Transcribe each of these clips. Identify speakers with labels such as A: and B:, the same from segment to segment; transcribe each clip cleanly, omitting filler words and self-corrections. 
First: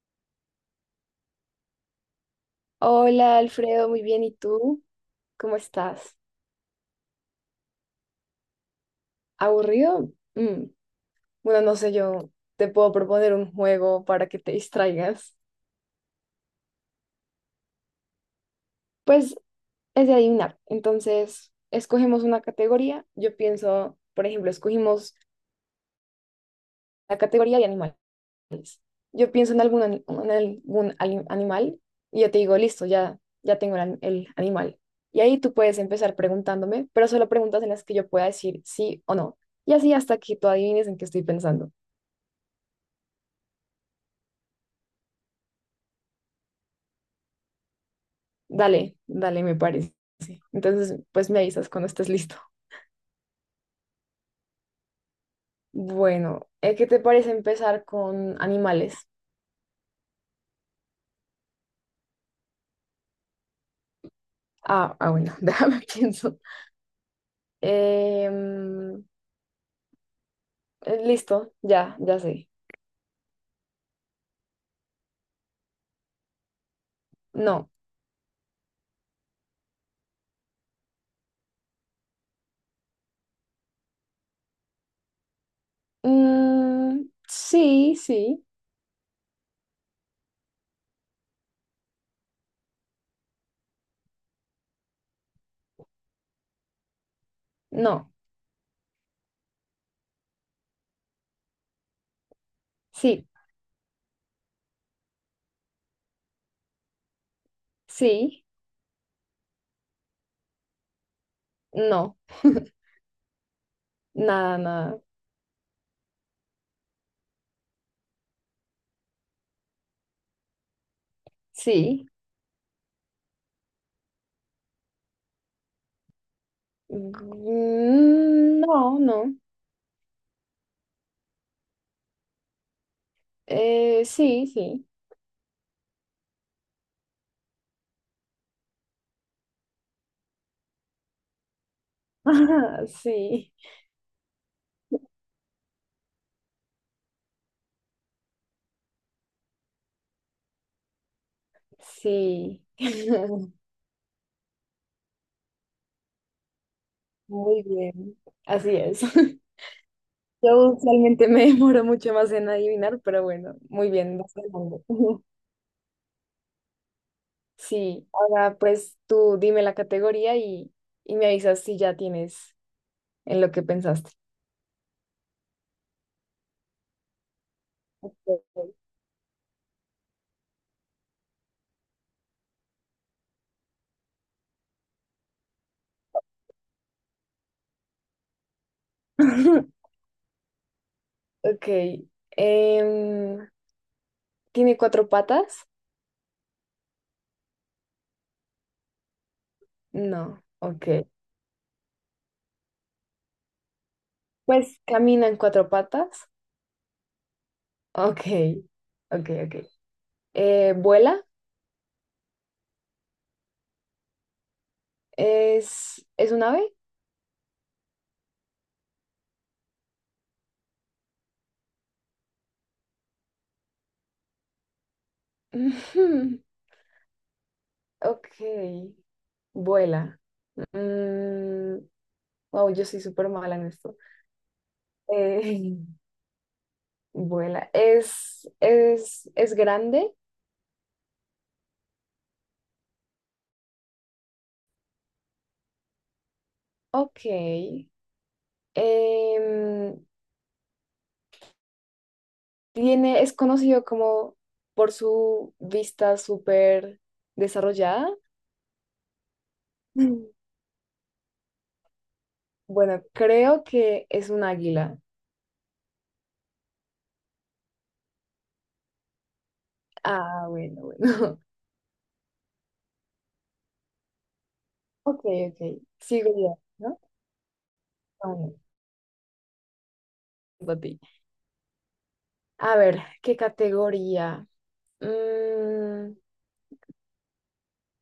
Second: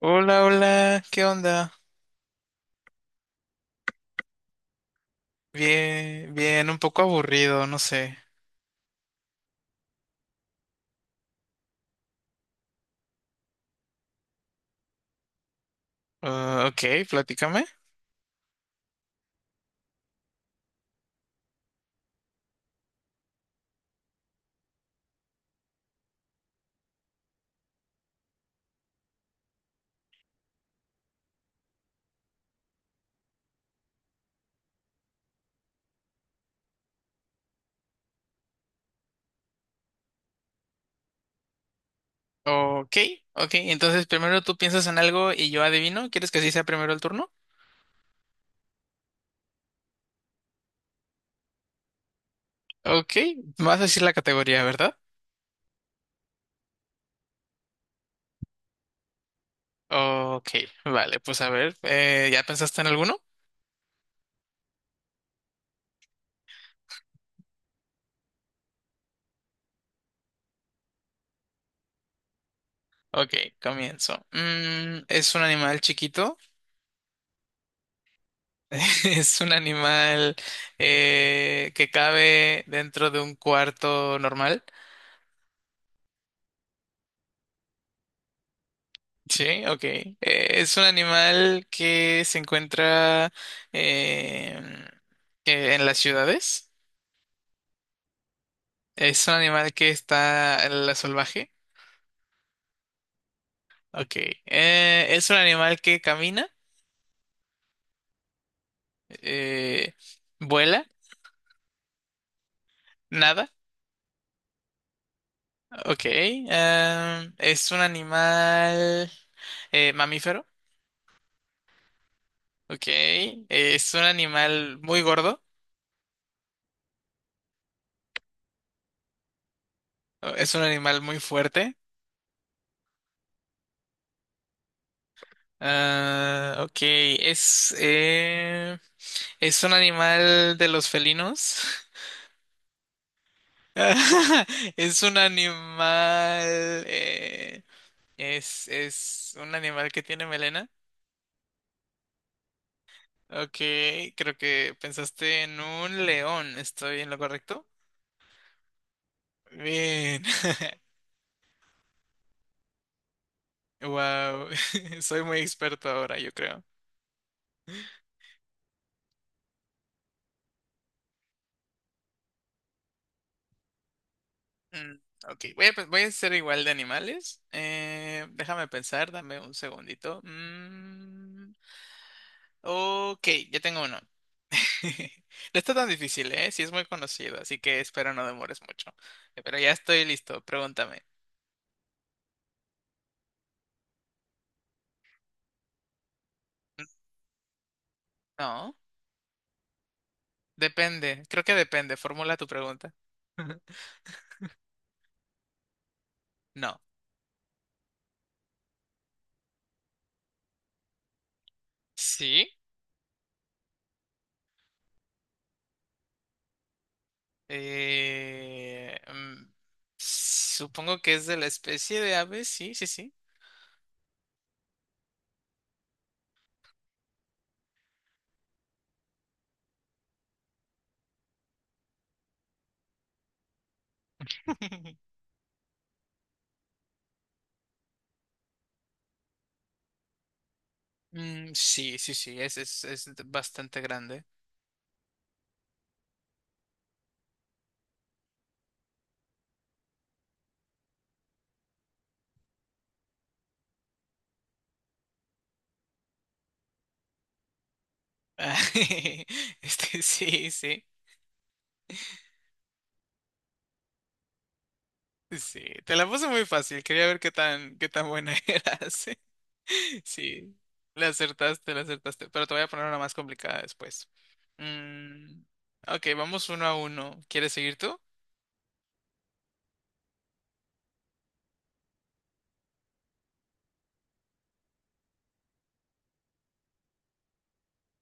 A: Hola, hola, ¿qué onda?
B: Hola Alfredo, muy bien. ¿Y tú? ¿Cómo estás?
A: Bien, bien, un poco aburrido, no sé.
B: ¿Aburrido? Mm, bueno, no sé, yo te puedo proponer un juego para que te distraigas.
A: Ah, ok, platícame.
B: Pues es de adivinar. Entonces, escogemos una categoría. Yo pienso, por ejemplo, escogimos la categoría de animal. Yo pienso en algún, animal y yo te digo, listo, ya tengo el animal. Y ahí tú puedes empezar preguntándome, pero solo preguntas en las que yo pueda decir sí o no. Y así hasta que tú adivines en qué estoy pensando.
A: Ok, ok, entonces primero tú piensas en algo y yo adivino. ¿Quieres que así sea primero el turno?
B: Dale, dale, me parece. Entonces, pues me avisas cuando estés listo.
A: Ok, me vas a decir la categoría, ¿verdad?
B: Bueno, ¿qué te parece empezar con animales?
A: Ok, vale, pues a ver, ¿ya pensaste en alguno?
B: Ah, ah, bueno, déjame pienso. Em, Listo, ya sé.
A: Ok, comienzo. Mm, ¿es un animal chiquito?
B: No.
A: ¿Es un animal que cabe dentro de un cuarto normal?
B: Mm, sí, sí.
A: Sí, ok. Es un animal que se encuentra eh, en las ciudades.
B: No.
A: Es un animal que está en la salvaje.
B: Sí,
A: Ok. Es un animal que camina,
B: sí.
A: eh, vuela,
B: No.
A: nada.
B: Nada, nada.
A: Ok. Ah, es un animal mamífero.
B: Sí.
A: Ok. Es un animal muy gordo.
B: Mm, no, no.
A: Es un animal muy fuerte.
B: Sí, sí.
A: Ah, ok. ¿Es un animal de los felinos?
B: Sí,
A: Es un animal... eh, es un animal que tiene melena.
B: sí.
A: Ok, creo que pensaste en un león. ¿Estoy en lo
B: Muy
A: correcto?
B: bien, así es.
A: Bien.
B: Yo usualmente me demoro mucho más en adivinar, pero bueno, muy bien, vas
A: Wow,
B: ganando.
A: soy muy experto ahora, yo creo.
B: Sí, ahora pues tú dime la categoría y me avisas si ya tienes en lo que pensaste.
A: Mm, ok, voy a hacer igual de animales.
B: Ok,
A: Déjame pensar, dame un segundito. Mm, ok, ya tengo uno. No está tan difícil, ¿eh? Sí es muy conocido, así que espero no demores mucho. Pero ya estoy listo, pregúntame.
B: ok, em, ¿tiene cuatro patas?
A: No,
B: No, ok.
A: depende, creo que depende, formula tu pregunta.
B: Pues camina en cuatro patas.
A: No.
B: Ok, ok, ok. ¿Vuela?
A: ¿Sí?
B: ¿Es un ave?
A: Eh, mm, supongo que es de la especie de ave, sí, sí, sí.
B: Ok, vuela. Mm, wow, yo soy súper mala en esto. Eh, vuela. ¿Es grande?
A: Mm, sí, sí, sí, es bastante grande.
B: Ok. Em, Tiene, es conocido como por su vista súper desarrollada.
A: Este,
B: Mm.
A: sí, sí.
B: Bueno, creo que es un águila.
A: Sí, te la puse muy fácil. Quería ver qué tan buena eras.
B: Ah,
A: Sí,
B: bueno, bueno.
A: la acertaste, la acertaste. Pero te voy a poner una más complicada después.
B: Ok,
A: Mm,
B: ok.
A: ok,
B: Sigo
A: vamos
B: yo,
A: uno a
B: ¿no?
A: uno. ¿Quieres seguir tú?
B: Ah, bueno, a ti. A ver, ¿qué categoría? Mm,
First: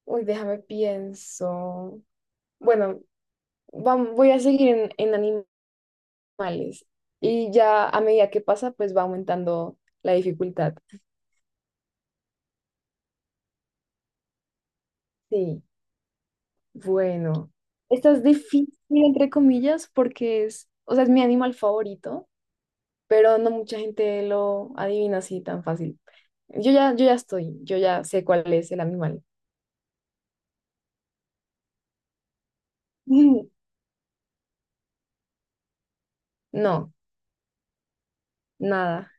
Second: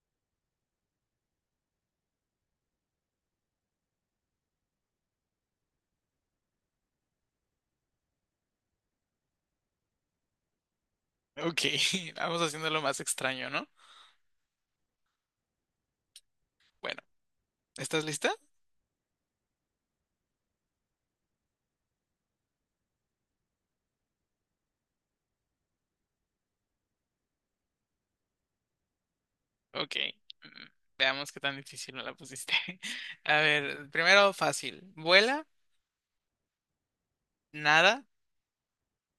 B: uy, déjame pienso. Bueno, voy a seguir en animales. Y ya a medida que pasa, pues va aumentando la dificultad.
A: Ok, vamos haciendo lo más extraño, ¿no?
B: Sí,
A: Bueno,
B: bueno.
A: ¿estás
B: Esta es
A: lista?
B: difícil, entre comillas, porque es, o sea, es mi animal favorito, pero no mucha gente lo adivina así tan fácil. Yo ya sé cuál es el animal.
A: Ok. mm, Veamos qué tan difícil me la pusiste. A ver, primero fácil. ¿Vuela?
B: No,
A: ¿Nada?
B: nada.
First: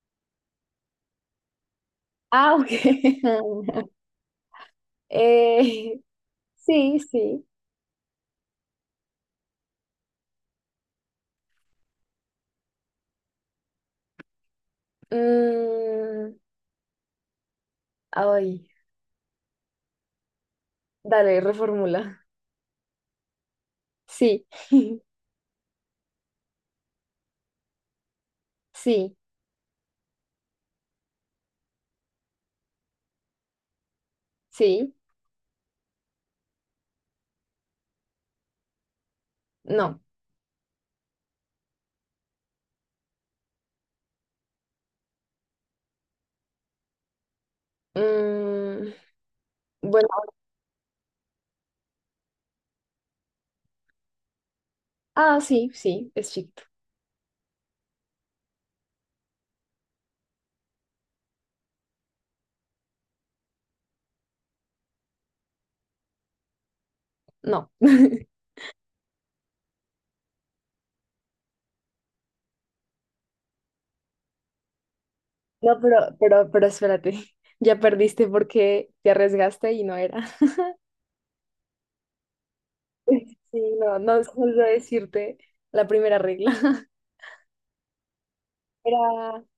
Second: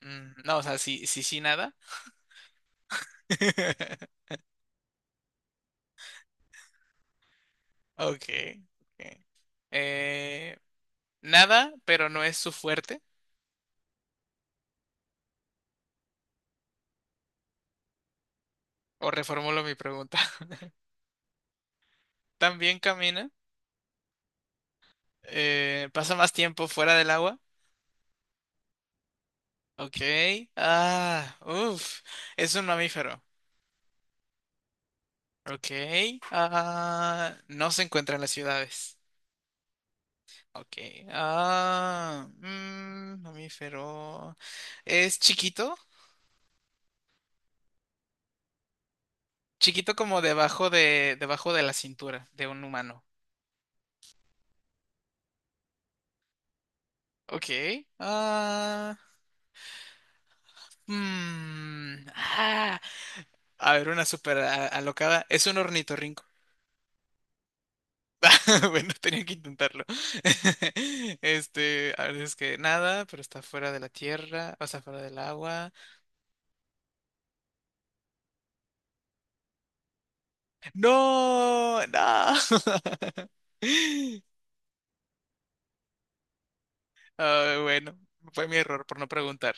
A: Mm, no, o sea, sí, sí, sí, nada.
B: Ah, ok. Eh, sí, sí.
A: Ok. Ok. Eh, nada, pero no es su fuerte.
B: Mm, ay,
A: O reformulo mi pregunta.
B: dale, reformula.
A: También camina.
B: Sí,
A: Pasa más tiempo fuera del agua.
B: sí,
A: Ok. Ah, uff. Es un mamífero.
B: sí,
A: Ok. Ah, no se encuentra en las ciudades.
B: no.
A: Ok. Mamífero. Es chiquito.
B: Mm,
A: Chiquito
B: bueno,
A: como debajo de la cintura de un humano.
B: ah, sí, sí, es chiquito.
A: Ok. Ah, mm, ah. A ver, una súper alocada. Es un ornitorrinco.
B: No.
A: Bueno, tenía que intentarlo. Este, a ver, es que nada, pero está fuera de la tierra, o sea, fuera del agua.
B: No, pero espérate. Ya perdiste porque te arriesgaste y no era.
A: ¡No! ¡No!
B: Sí, no, no solo decirte la primera regla.
A: Ah, bueno, fue mi error por no
B: Era,
A: preguntar.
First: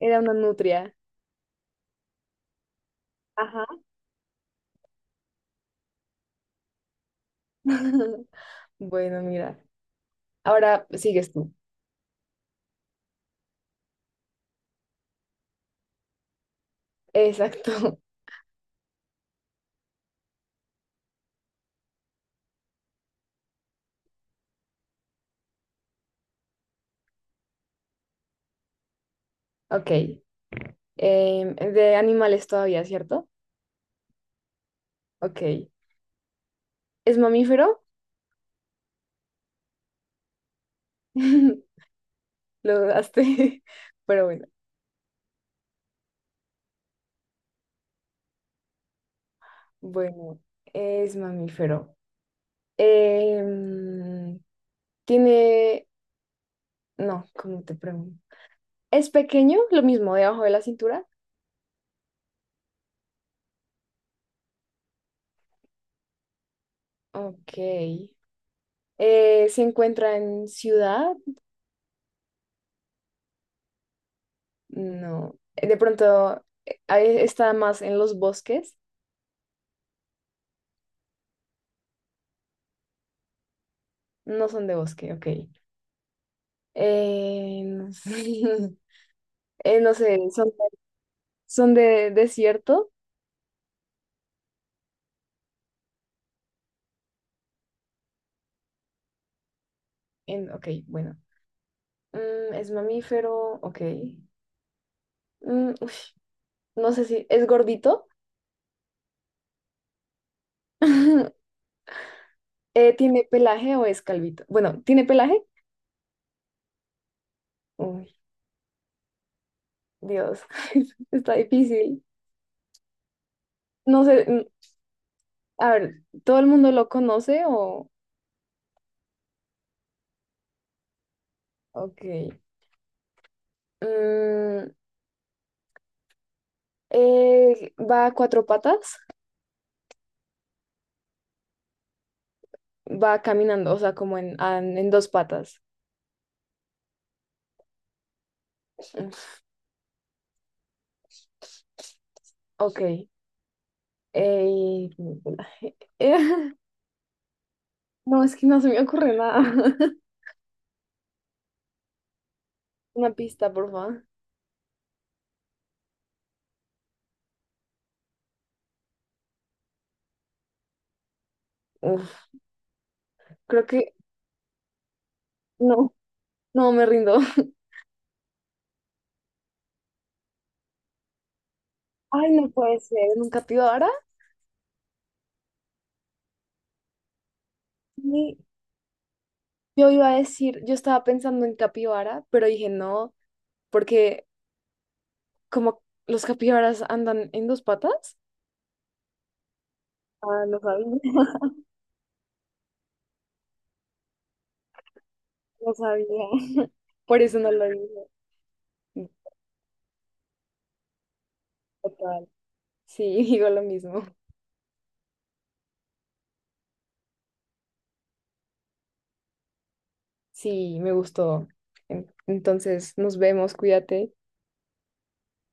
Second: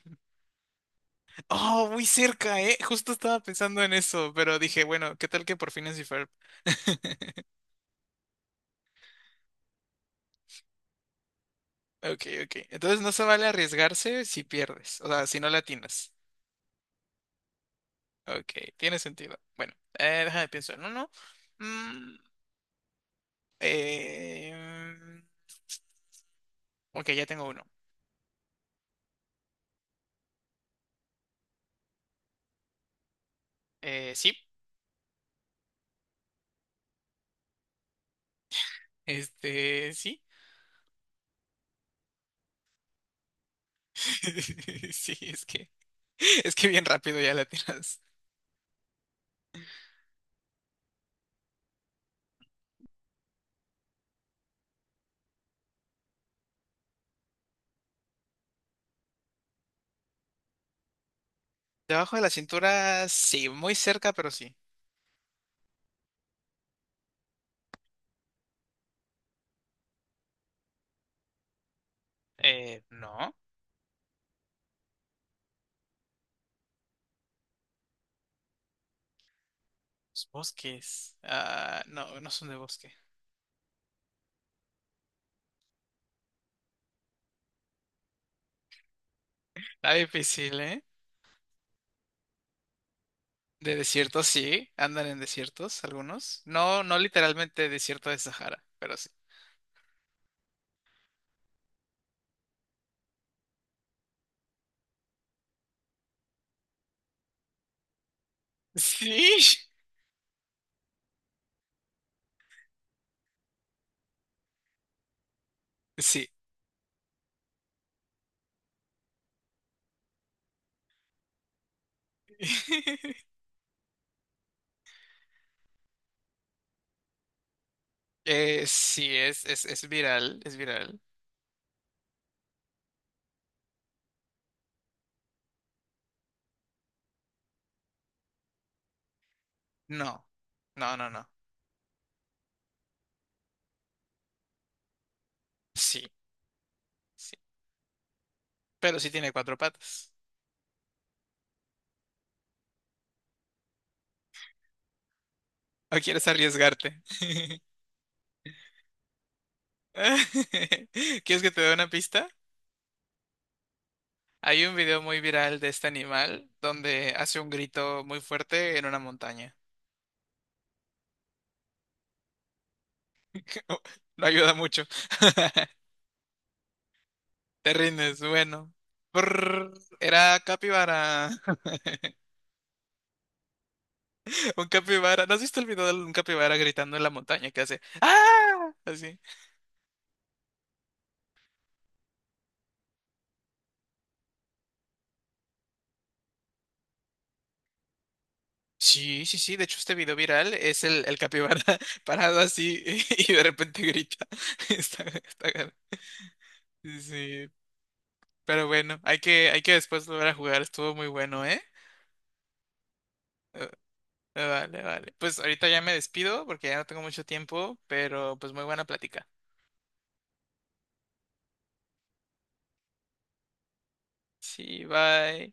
B: era una nutria.
A: ¡Oh, muy cerca, eh! Justo estaba
B: Ajá.
A: pensando en eso, pero dije, bueno, ¿qué tal que por fin es Ferb?
B: Bueno, mira. Ahora sigues tú.
A: Ok, ok. Entonces no se vale arriesgarse si pierdes, o sea, si no le atinas.
B: Exacto.
A: Ok, tiene sentido. Bueno, déjame pensar en uno. Mm, eh, ok, ya tengo uno.
B: Ok. De animales todavía, ¿cierto?
A: Sí,
B: Ok. ¿Es mamífero?
A: este, sí.
B: Lo dudaste, pero bueno.
A: Sí, es que bien rápido ya la tiras.
B: Bueno, es mamífero. Em, Tiene... No, ¿cómo te pregunto? ¿Es pequeño? Lo mismo, debajo de la cintura.
A: Debajo de la cintura, sí, muy cerca, pero sí.
B: Ok. ¿Se encuentra en ciudad?
A: No,
B: No. De pronto, ahí está más en los bosques.
A: los bosques. Ah, no, no son de bosque.
B: No son de bosque, ok. No sé, eh, no
A: Está
B: sé, son,
A: difícil, ¿eh?
B: son de desierto.
A: De desiertos, sí, andan en desiertos algunos. No, no literalmente desierto de Sahara, pero sí.
B: En, ok, bueno. Mm, es mamífero, ok. Mm, uy, no sé si es gordito.
A: Sí.
B: ¿Tiene pelaje o es calvito? Bueno, ¿tiene pelaje?
A: Sí,
B: Uy, Dios, está difícil. No sé, mm, a ver, ¿todo el mundo lo conoce o...?
A: eh, sí, es viral, es viral.
B: Ok. Mm, ¿va a cuatro patas?
A: No, no, no, no.
B: Va caminando, o sea, como en dos patas.
A: Sí, sí. Pero sí tiene cuatro patas.
B: Ok. ¿Tiene pelaje?
A: ¿O quieres arriesgarte?
B: No, es que no se me ocurre nada.
A: ¿Quieres que te dé una pista?
B: Una pista, por favor.
A: Hay un video muy viral de este animal donde hace un grito muy fuerte en una montaña.
B: Creo que
A: No ayuda mucho.
B: no, no me rindo.
A: Te rindes, bueno. Brrr, era capibara.
B: Ay, no puede ser, ¿en un capibara?
A: Un capibara. ¿No has visto el video de un capibara gritando en la montaña que hace?
B: Sí,
A: ¡Ah! Así.
B: yo iba a decir, yo estaba pensando en capibara, pero dije no, porque como los capibaras andan en dos patas.
A: Sí, sí, sí. De hecho, este video
B: Ah,
A: viral
B: no
A: es
B: sabía,
A: el capibara parado así y de repente grita. Está, está gar-
B: no sabía.
A: Sí,
B: Por eso
A: sí,
B: no lo dije.
A: pero bueno, hay que después volver a jugar. Estuvo muy bueno, ¿eh?
B: Total. Sí, digo lo
A: Eh,
B: mismo.
A: Vale, vale. Pues ahorita ya me despido porque ya no tengo mucho tiempo, pero pues muy buena plática.
B: Sí, me gustó. Entonces, nos vemos, cuídate.
A: Sí, bye.